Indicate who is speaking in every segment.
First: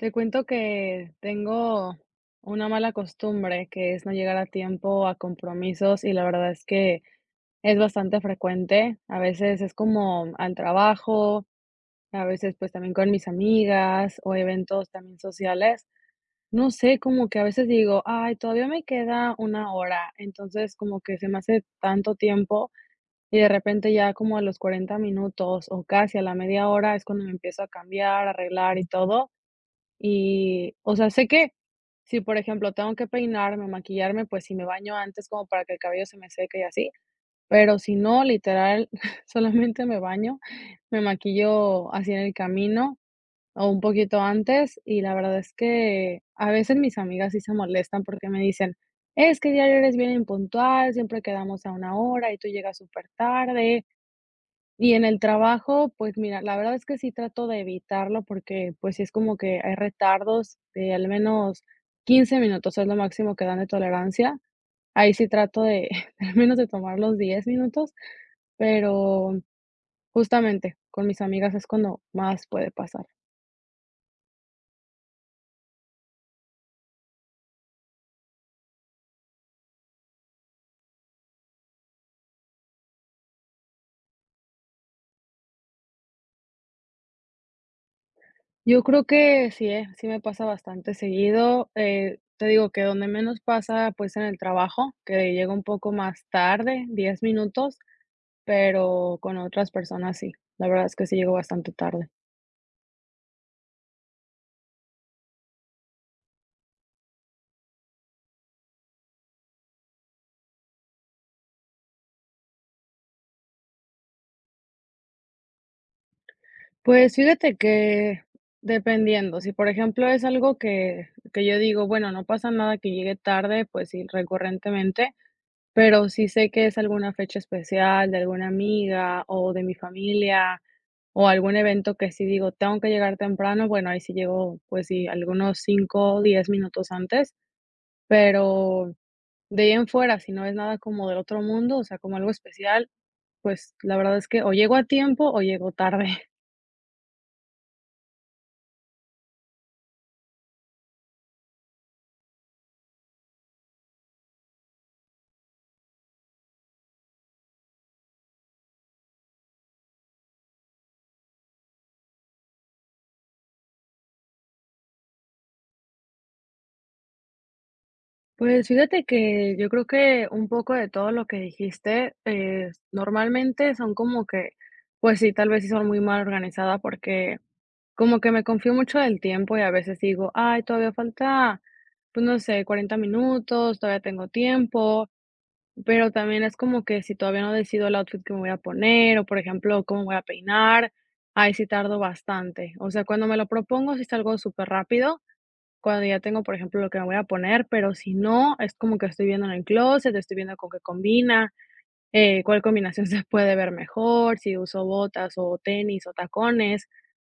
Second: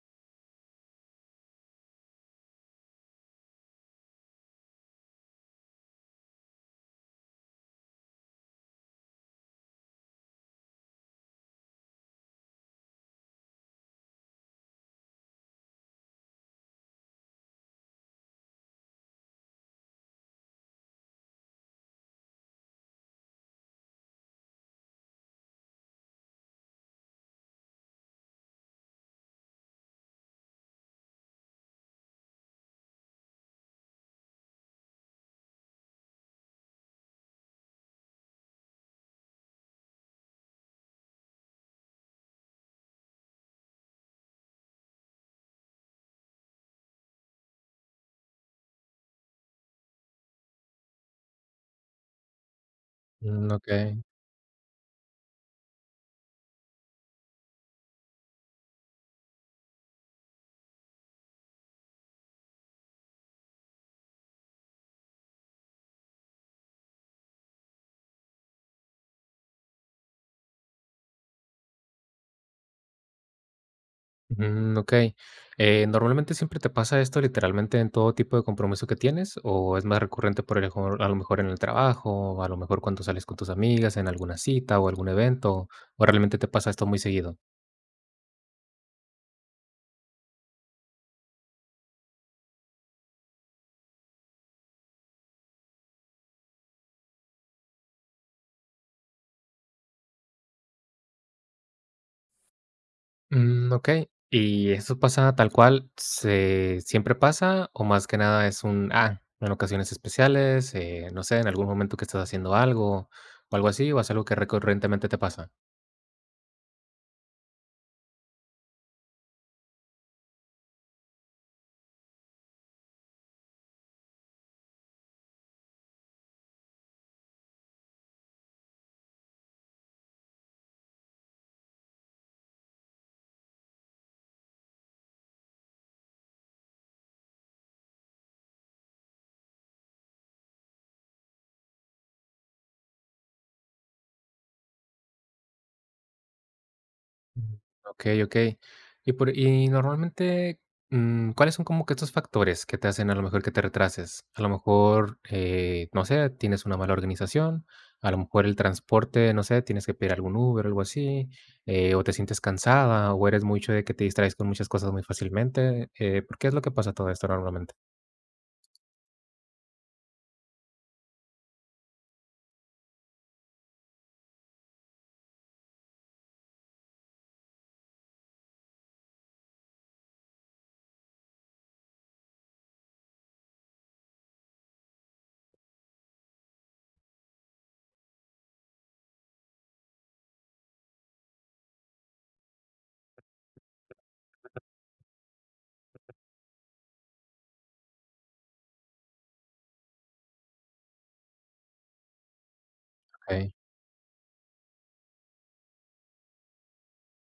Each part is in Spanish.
Speaker 1: Te cuento que tengo una mala costumbre, que es no llegar a tiempo a compromisos, y la verdad es que es bastante frecuente. A veces es como al trabajo, a veces, pues también con mis amigas o eventos también sociales. No sé cómo que a veces digo: "Ay, todavía me queda una hora". Entonces como que se me hace tanto tiempo y de repente ya como a los 40 minutos o casi a la media hora es cuando me empiezo a cambiar, a arreglar y todo. Y, o sea, sé que si, por ejemplo, tengo que peinarme o maquillarme. Pues sí, me baño antes como para que el cabello se me seque y así, pero si no, literal solamente me baño, me maquillo así en el camino o un poquito antes. Y la verdad es que a veces mis amigas sí se molestan porque me dicen: "Es que diario eres bien impuntual. Siempre quedamos a una hora y tú llegas
Speaker 2: Mm.
Speaker 1: supertarde".
Speaker 2: Okey.
Speaker 1: Y en el trabajo. Pues mira, la verdad es que sí trato de evitarlo, porque, pues, sí es como que hay retardos de al menos 15 minutos, es lo máximo que dan de tolerancia. Ahí sí trato de al menos de tomar los 10 minutos, pero justamente, con mis amigas es cuando más puede pasar.
Speaker 2: Mm, okey, eh, ¿normalmente siempre te pasa esto literalmente en todo tipo de compromiso que tienes o es más recurrente por el mejor a lo mejor en el trabajo, o a lo mejor cuando sales con tus amigas en alguna cita o algún evento, o realmente te pasa esto muy seguido?
Speaker 1: Yo creo que sí, ¿eh? Sí, me pasa bastante seguido, eh, te digo que donde menos pasa, pues es en el trabajo, que llego un poco más tarde, 10 minutos, pero con otras personas sí, la verdad es que sí llego bastante tarde.
Speaker 2: Mm, okey, ¿y eso pasa tal cual se siempre pasa o más que nada es un, ah, en ocasiones especiales, eh, no sé, en algún momento que estás haciendo algo o algo así o es algo que recurrentemente te pasa?
Speaker 1: Pues fíjate que dependiendo, si por ejemplo es algo que que yo digo, bueno, no pasa nada que llegue tarde, pues sí recurrentemente, pero si sé que es alguna fecha especial de alguna amiga o de mi familia o algún evento que sí digo, tengo que llegar temprano, bueno, ahí sí llego, pues sí, algunos 5 o 10 minutos antes, pero de ahí en fuera, si no es nada como del otro mundo, o sea, como algo especial, pues la verdad es que o llego a tiempo o llego tarde.
Speaker 2: Okey okey, y por y normalmente, mm, ¿cuáles son como que estos factores que te hacen a lo mejor que te retrases? A lo mejor, eh, no sé, tienes una mala organización, a lo mejor el transporte, no sé, tienes que pedir algún Uber o algo así, eh, o te sientes cansada o eres mucho de que te distraes con muchas cosas muy fácilmente, eh, ¿por qué es lo que pasa todo esto normalmente?
Speaker 1: Pues fíjate que yo creo que un poco de todo lo que dijiste, eh, normalmente son como que pues sí, tal vez sí son muy mal organizada, porque como que me confío mucho del tiempo y a veces digo: "Ay, todavía falta, pues no sé, 40 minutos, todavía tengo tiempo", pero también es como que si todavía no decido el outfit que me voy a poner o, por ejemplo, cómo voy a peinar, ahí sí tardo bastante, o sea, cuando me lo propongo, sí salgo superrápido, cuando ya tengo, por ejemplo, lo que me voy a poner, pero si no es como que estoy viendo en en clóset, estoy viendo con qué combina, eh, cuál combinación se
Speaker 2: Okey.
Speaker 1: puede ver mejor, si uso botas o tenis o tacones,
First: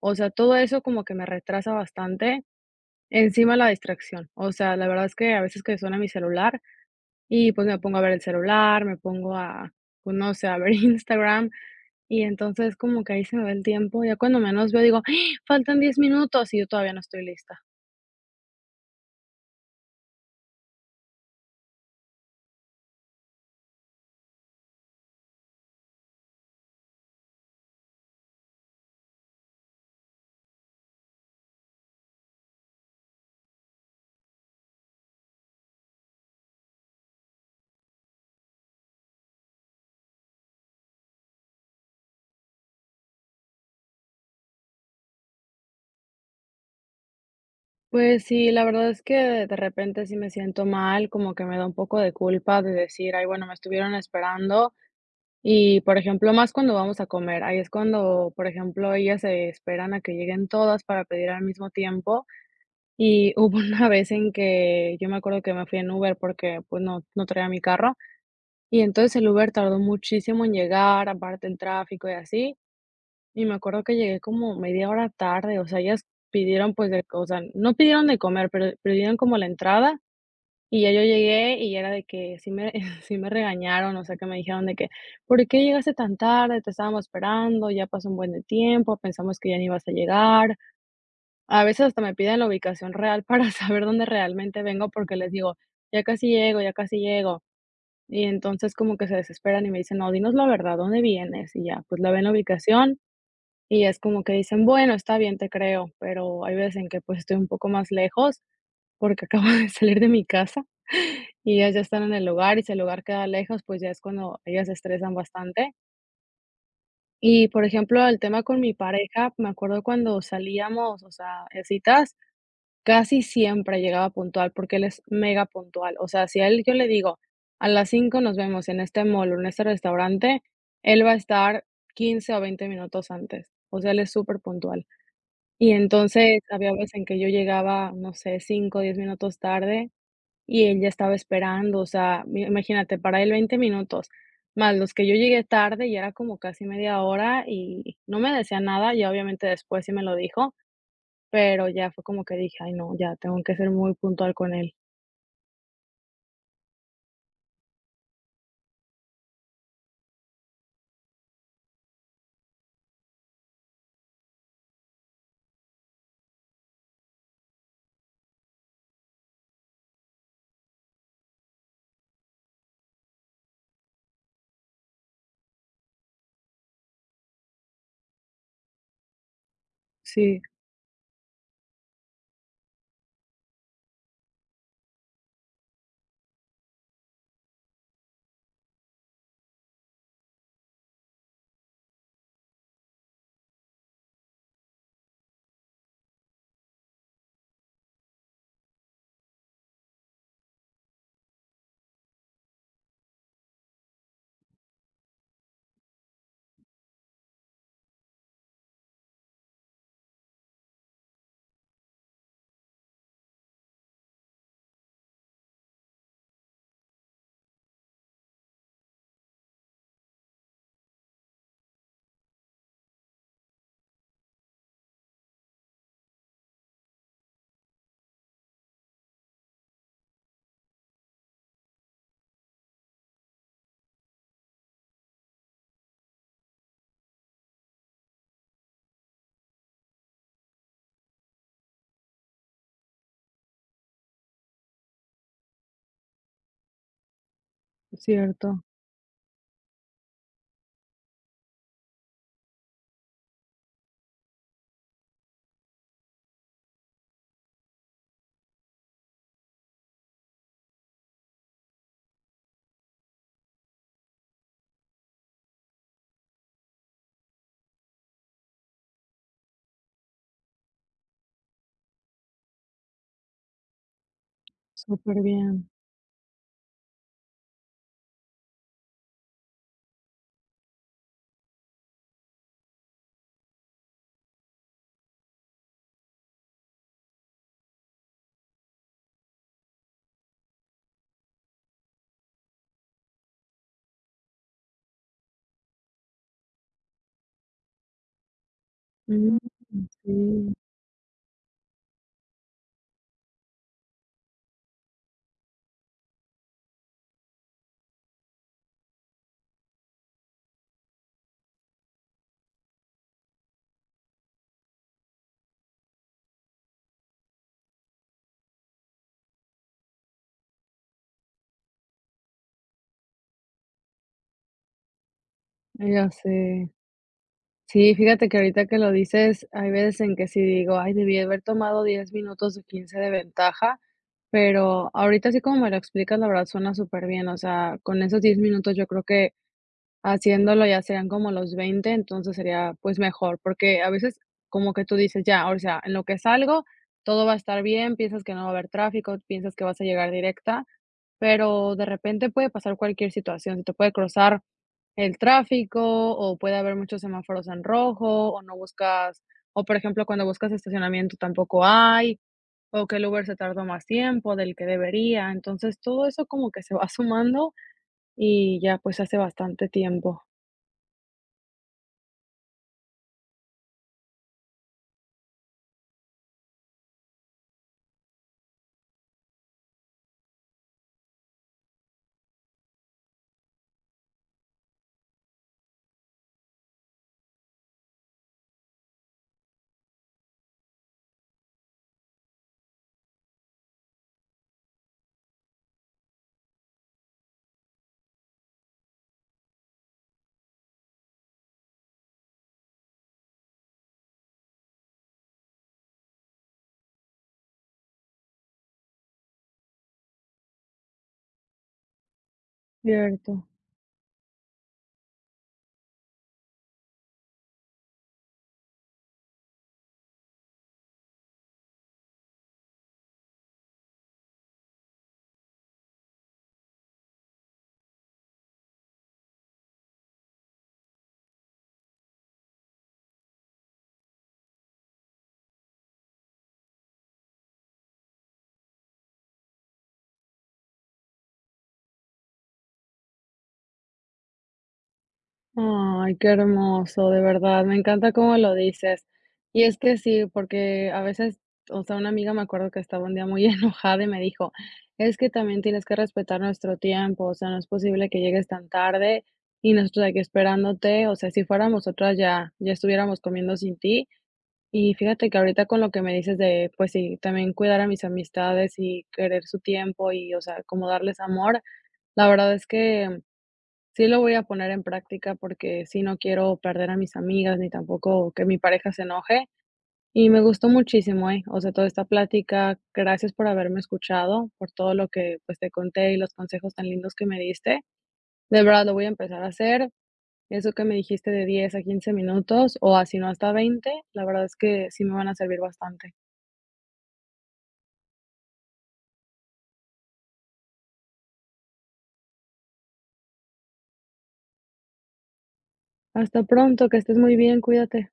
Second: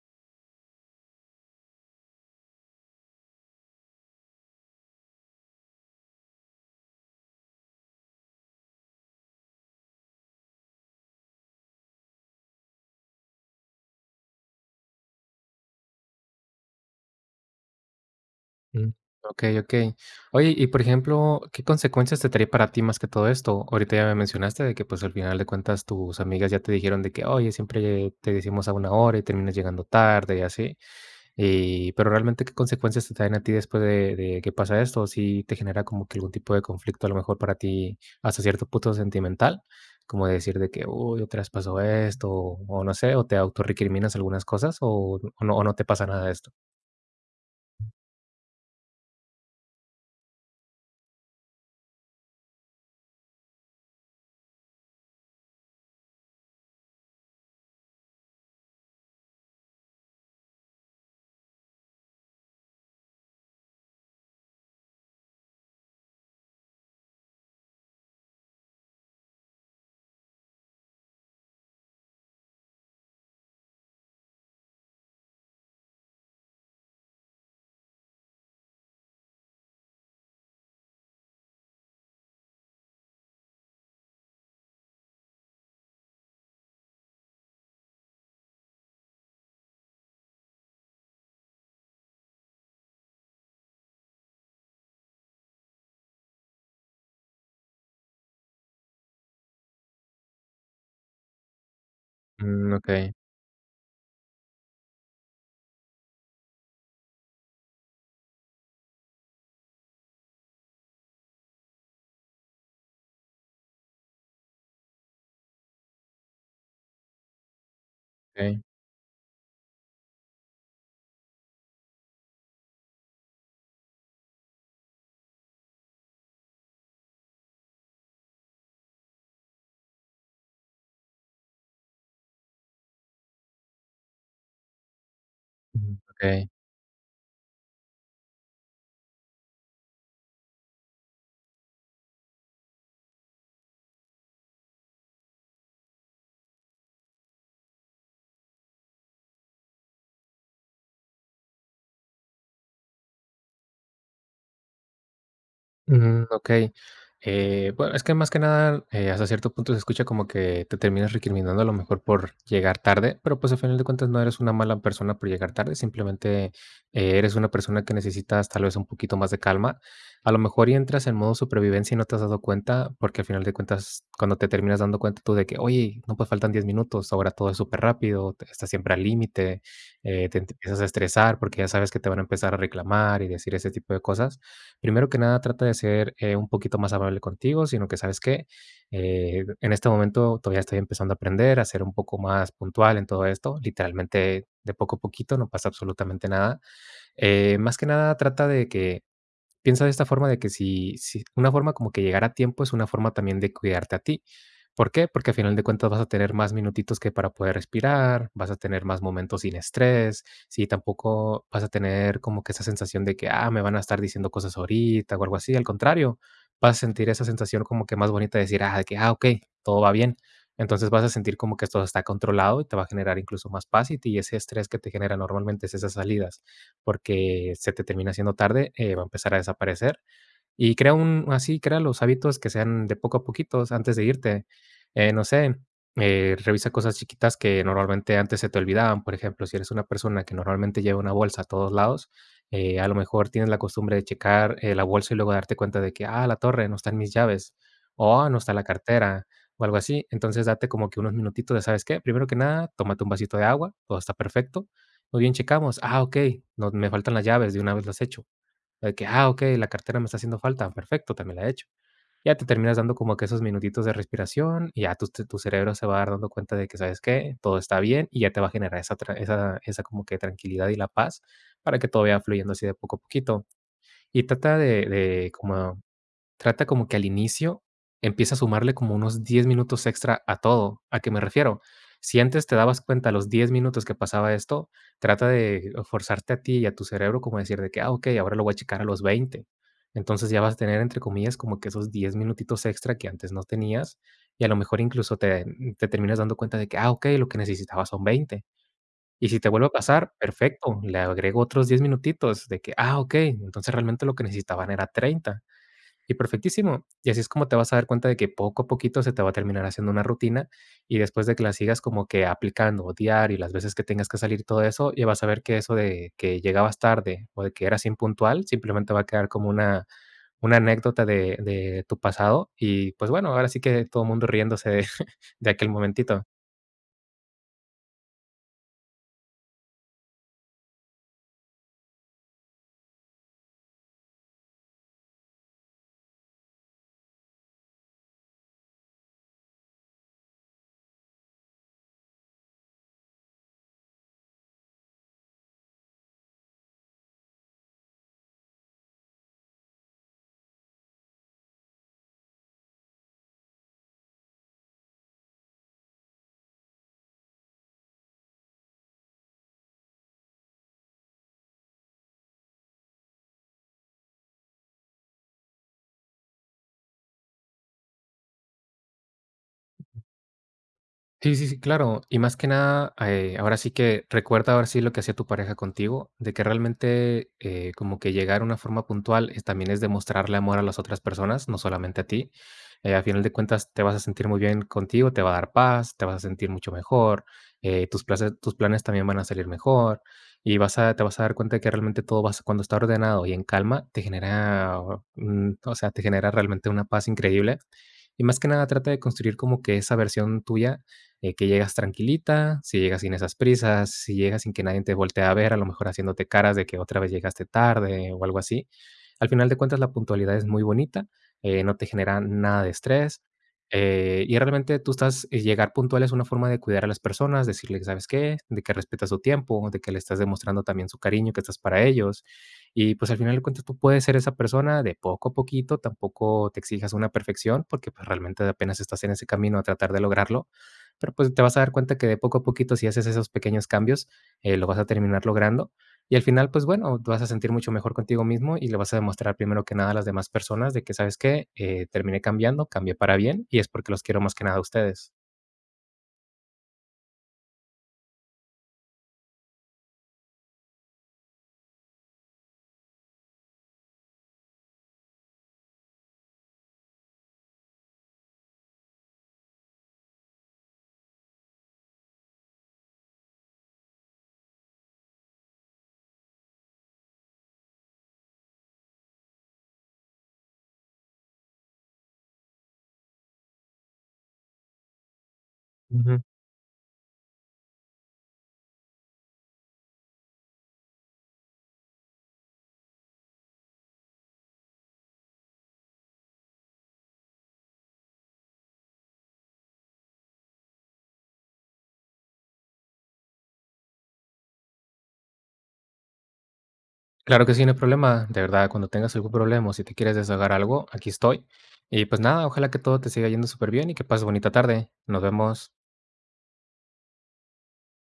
Speaker 1: o sea, todo eso como que me retrasa bastante, encima la distracción, o sea, la verdad es que a veces que suena mi celular, y pues me pongo a ver el celular, me pongo a, pues no sé, a ver Instagram y entonces como que ahí se me va el tiempo ya cuando menos veo, digo: "Faltan 10 minutos y yo todavía no estoy lista".
Speaker 2: Mm, okey, okey. Oye, y por ejemplo, ¿qué consecuencias te trae para ti más que todo esto? Ahorita ya me mencionaste que, pues, al final de cuentas tus amigas ya te dijeron de que ''Oye, siempre te decimos a una hora y terminas llegando tarde'', y así, y pero realmente, ¿qué consecuencias te traen a ti después de de que pasa esto? Si te genera como que algún tipo de conflicto, a lo mejor para ti hasta cierto punto sentimental, como decir de que: ''¡Uy! Otra vez pasó esto'', o no sé, o ¿te auto recriminas algunas cosas? o o ¿no o no te pasa nada de esto?
Speaker 1: Pues sí, la verdad es que de repente sí me siento mal, como que me da un poco de culpa de decir: ''Ay, bueno, me estuvieron esperando''. Y, por ejemplo, más cuando vamos a comer. Ahí es cuando, por ejemplo, ellas se esperan a que lleguen todas para pedir al mismo tiempo. Y hubo una vez en que yo me acuerdo que me fui en Uber porque, pues, no, no traía mi carro y entonces el Uber tardó muchísimo en llegar, aparte el tráfico y así. Y me acuerdo que llegué como media hora tarde. O sea, ellas pidieron, pues, o sea, no pidieron de comer, pero pidieron como la entrada y ya yo llegué y era de que sí me sí me regañaron. O sea que me dijeron de que: ''¿Por qué llegaste tan tarde?, te estábamos esperando, ya pasó un buen de tiempo. Pensamos que ya no ibas a llegar''. A veces hasta me piden la ubicación real para saber dónde realmente vengo porque les digo ya casi llego, ya casi llego. Y entonces como que se desesperan y me dicen: ''No, dinos la verdad, ¿dónde vienes?'' y ya, pues lo ven en la
Speaker 2: Mm,
Speaker 1: ubicación.
Speaker 2: okey.
Speaker 1: Y es como que dicen: ''Bueno, está bien, te creo''. Pero hay veces en que, pues, estoy un poco más lejos porque acabo de salir de mi casa y ellas ya están en el lugar. Y si el lugar queda lejos, pues ya es cuando ellas se estresan bastante. Y, por ejemplo, el tema con
Speaker 2: Okey.
Speaker 1: mi pareja, me acuerdo cuando salíamos, o sea, en citas, casi siempre llegaba puntual, porque él es megapuntual. O sea, si a él yo le digo: "A las 5 nos vemos en este mall o en este restaurante", él va a estar 15 o 20 minutos antes. O sea, él es superpuntual. Y entonces,
Speaker 2: Okey.
Speaker 1: había veces en que yo llegaba, no sé, 5 10 minutos tarde, y él ya estaba esperando. O sea, mi imagínate, para él, 20 minutos, más los que yo llegué tarde, ya era como casi media hora y no me decía nada. Y ya, obviamente, después sí me lo dijo, pero ya fue como que dije: "Ay no, ya tengo que ser muy puntual con él".
Speaker 2: Mm, okey. Eh, bue es que, más que nada, eh, hasta cierto punto, se escucha como que te terminas recriminando a lo mejor por llegar tarde, pero, pues, al final de cuentas, no eres una mala persona por llegar tarde. Simplemente, eh, eres una persona que necesitas, tal vez, un poquito más de calma. A lo mejor, y entras en modo supervivencia y no te has dado cuenta, porque al final de cuentas, cuando te terminas dando cuenta tú de que oye, no, pues, faltan 10 minutos. Ahora todo es superrápido, o te estás siempre al límite. Eh,
Speaker 1: Sí.
Speaker 2: te te empiezas a estresar, porque ya sabes que te van a empezar a reclamar y decir ese tipo de cosas. Primero que nada, trata de ser, eh, un poquito más amable contigo, sino que, ¿sabes qué?, eh, en este momento todavía estoy empezando a aprender a ser un poco más puntual en todo esto. Literalmente, de poco a poquito no pasa absolutamente nada. Eh, más que nada, trata de que piensa de esta forma de que si si una forma como que llegar a tiempo es una forma también de cuidarte a ti, ¿por qué? Porque, al final de cuentas, vas a tener más minutitos que para poder respirar, vas a tener más momentos sin estrés. Sí, tampoco vas a tener como que esa sensación de que, ah, me van a estar diciendo cosas ahorita o algo así. Al contrario, vas a sentir esa sensación como que más bonita de decir: "Ah, de que, ah, okey, todo va bien". Entonces, vas a sentir como que esto se está controlado y te va a generar incluso más paz y te ese estrés que te genera normalmente, esas salidas, porque se te termina haciendo tarde, eh, va a empezar a desaparecer y crea un así, crea los hábitos que sean de poco a poquito. O sea, antes de irte, eh, no sé, eh, revisa cosas chiquitas que, normalmente antes se te olvidaban, por ejemplo, si eres una persona que normalmente lleva una bolsa a todos lados, eh, a lo mejor tienes la costumbre de checar, eh, la bolsa y luego darte cuenta de que, ah, la torre no está en mis llaves, o no está en
Speaker 1: Cierto.
Speaker 2: la cartera, o algo así. Entonces, date como que unos minutitos de, ¿sabes qué? Primero que nada, tómate un vasito de agua. Todo está perfecto. Muy bien, checamos: "Ah, okey. No me faltan las llaves de una vez las hecho". De que: "Ah, okey. La cartera me está haciendo falta, perfecto, también la hecho". Ya te terminas dando como que esos minutitos de respiración y ya tu te tu cerebro se va a dar dando cuenta de que, ¿sabes qué? Todo está bien y ya te va a generar esa tra esa esa como que tranquilidad y la paz para que todo vaya fluyendo así de poco a poquito. Y trata de de
Speaker 1: Superbién.
Speaker 2: como trata como que, al inicio, empieza a sumarle como unos 10 minutos extra a todo, ¿a que me refiero? Si antes te dabas cuenta a los 10 minutos que pasaba esto, trata de forzarte a ti y a tu cerebro como de decir de que: "Ah, okey. Ahora lo voy a checar a los 20". Entonces, ya vas a tener, entre comillas, como que esos 10 minutitos extra que antes no tenias. Y a lo mejor, incluso te, mm, te terminas dando cuenta de que: Ah, okey Lo que necesitaba son 20". Y
Speaker 1: Mm,
Speaker 2: si te vuelve a pasar,
Speaker 1: sí.
Speaker 2: perfecto, le agrego otros 10 minutitos, de que: "Ah, okey. Entonces, realmente, lo que necesitaban eran 30". Y perfectísimo, y así es como te vas a dar cuenta de que, poco a poquito, se te va a terminar haciendo una rutina y después de que la sigas como que aplicando o diario las veces que tengas que salir y todo eso, y vas a ver que eso de que llegabas tarde o de que eras impuntual, simplemente, va a quedar como una una anécdota de de tu pasado. Y, pues, bueno, ahora sí que todo mundo riéndose de de aquel
Speaker 1: Ya
Speaker 2: momentito.
Speaker 1: sé. Sí, fíjate que ahorita que lo dices, hay veces en que si digo: "Ay, debí haber tomado 10 minutos o 15 de ventaja. Pero ahorita así como me lo explicas, la verdad, suena superbién. O sea, con esos 10 minutos, yo creo que haciéndolo, ya serían como los 20. Entonces, sería, pues, mejor, porque a veces, como que tú dices: "Ya, o sea, en lo que salgo, todo va a estar bien". Piensas que no va a haber tráfico, piensas que vas a llegar directa, pero de repente puede pasar cualquier situación, te puede cruzar el tráfico o puede haber muchos semáforos en rojo, o no buscas o, por ejemplo, cuando buscas estacionamiento, tampoco hay, o que el Uber se tardó más tiempo del que debería. Entonces, todo eso como que se va sumando y ya, pues, se hace bastante tiempo.
Speaker 2: Sí, sí, sí, claro. Y más que nada, eh, ahora sí que recuerda ahora sí lo que hacía tu pareja contigo, de que realmente, eh, como que llegar a una forma puntual es también es demostrarle amor a las otras personas, no solamente a ti, eh. Al final de cuentas, te vas a sentir muy bien contigo, te va a dar paz, te vas a sentir mucho mejor, eh, tus places tus planes también van a salir mejor y vas a te vas a dar cuenta de que realmente todo vas cuando está ordenado y en calma te genera, mm, o sea, te genera realmente una paz increíble. Y más que nada trata de construir como que esa versión tuya, eh, que llegas tranquilita, si llegas sin esas prisas, si llegas sin que nadie te voltee a ver, a lo mejor haciéndote caras de que otra vez llegaste tarde o algo así. Al final de cuentas, la puntualidad es muy bonita, eh, no te genera nada de estrés,
Speaker 1: Cierto.
Speaker 2: eh, y realmente tú estás y llegar puntual es una forma de cuidar a las personas, decirles: "¿Sabes qué?". De que respetas su tiempo, de que le estás demostrando también su cariño, que estás para ellos. Y pues al final de cuentas tú puedes ser esa persona de poco a poquito, tampoco te exijas una perfección porque, pues, realmente apenas estás en ese camino a tratar de lograrlo, pero pues te vas a dar cuenta que de poco a poquito, si haces esos pequeños cambios, eh, lo vas a terminar logrando y al final, pues bueno, te vas a sentir mucho mejor contigo mismo y le vas a demostrar primero que nada a las demás personas de que: "¿Sabes qué?, eh terminé cambiando, cambié para bien y es porque los quiero más que nada a ustedes".
Speaker 1: Ay, qué hermoso, de verdad, me encanta como lo dices. Y es que sí, porque a veces, o sea, una amiga me acuerdo que estaba un día muy enojada, y me dijo: "Es que también tienes que respetar nuestro tiempo, o sea, no es posible que llegues tan tarde y nosotros aquí esperándote, o sea, si fuéramos nosotros ya, ya estuviéramos comiendo sin ti". Y fíjate que ahorita con lo que me dices de pues sí, también cuidar a mis amistades y querer su tiempo, y o sea, como darles amor, la verdad es que, sí lo voy a poner en práctica porque sí no
Speaker 2: Ujú.
Speaker 1: quiero perder a mis amigas, ni tampoco que mi pareja se enoje. Y me gustó muchísimo, ¿eh? O sea, toda esta plática, gracias por haberme escuchado, por todo lo que, pues, te conté, y los consejos tan lindos que me diste, de verdad, lo voy a empezar a hacer. Eso que me dijiste de 10 a 15 minutos, o a sino hasta 20, la verdad es que sí me van a servir bastante.
Speaker 2: Claro que sí, no hay problema, de verdad, cuando tengas algún problema, o si te quieres desahogar algo, aquí estoy. Y pues nada, ojalá que todo te siga yendo superbién y que pases bonita tarde, nos vemos.
Speaker 1: Hasta pronto, que estés muy bien, cuídate.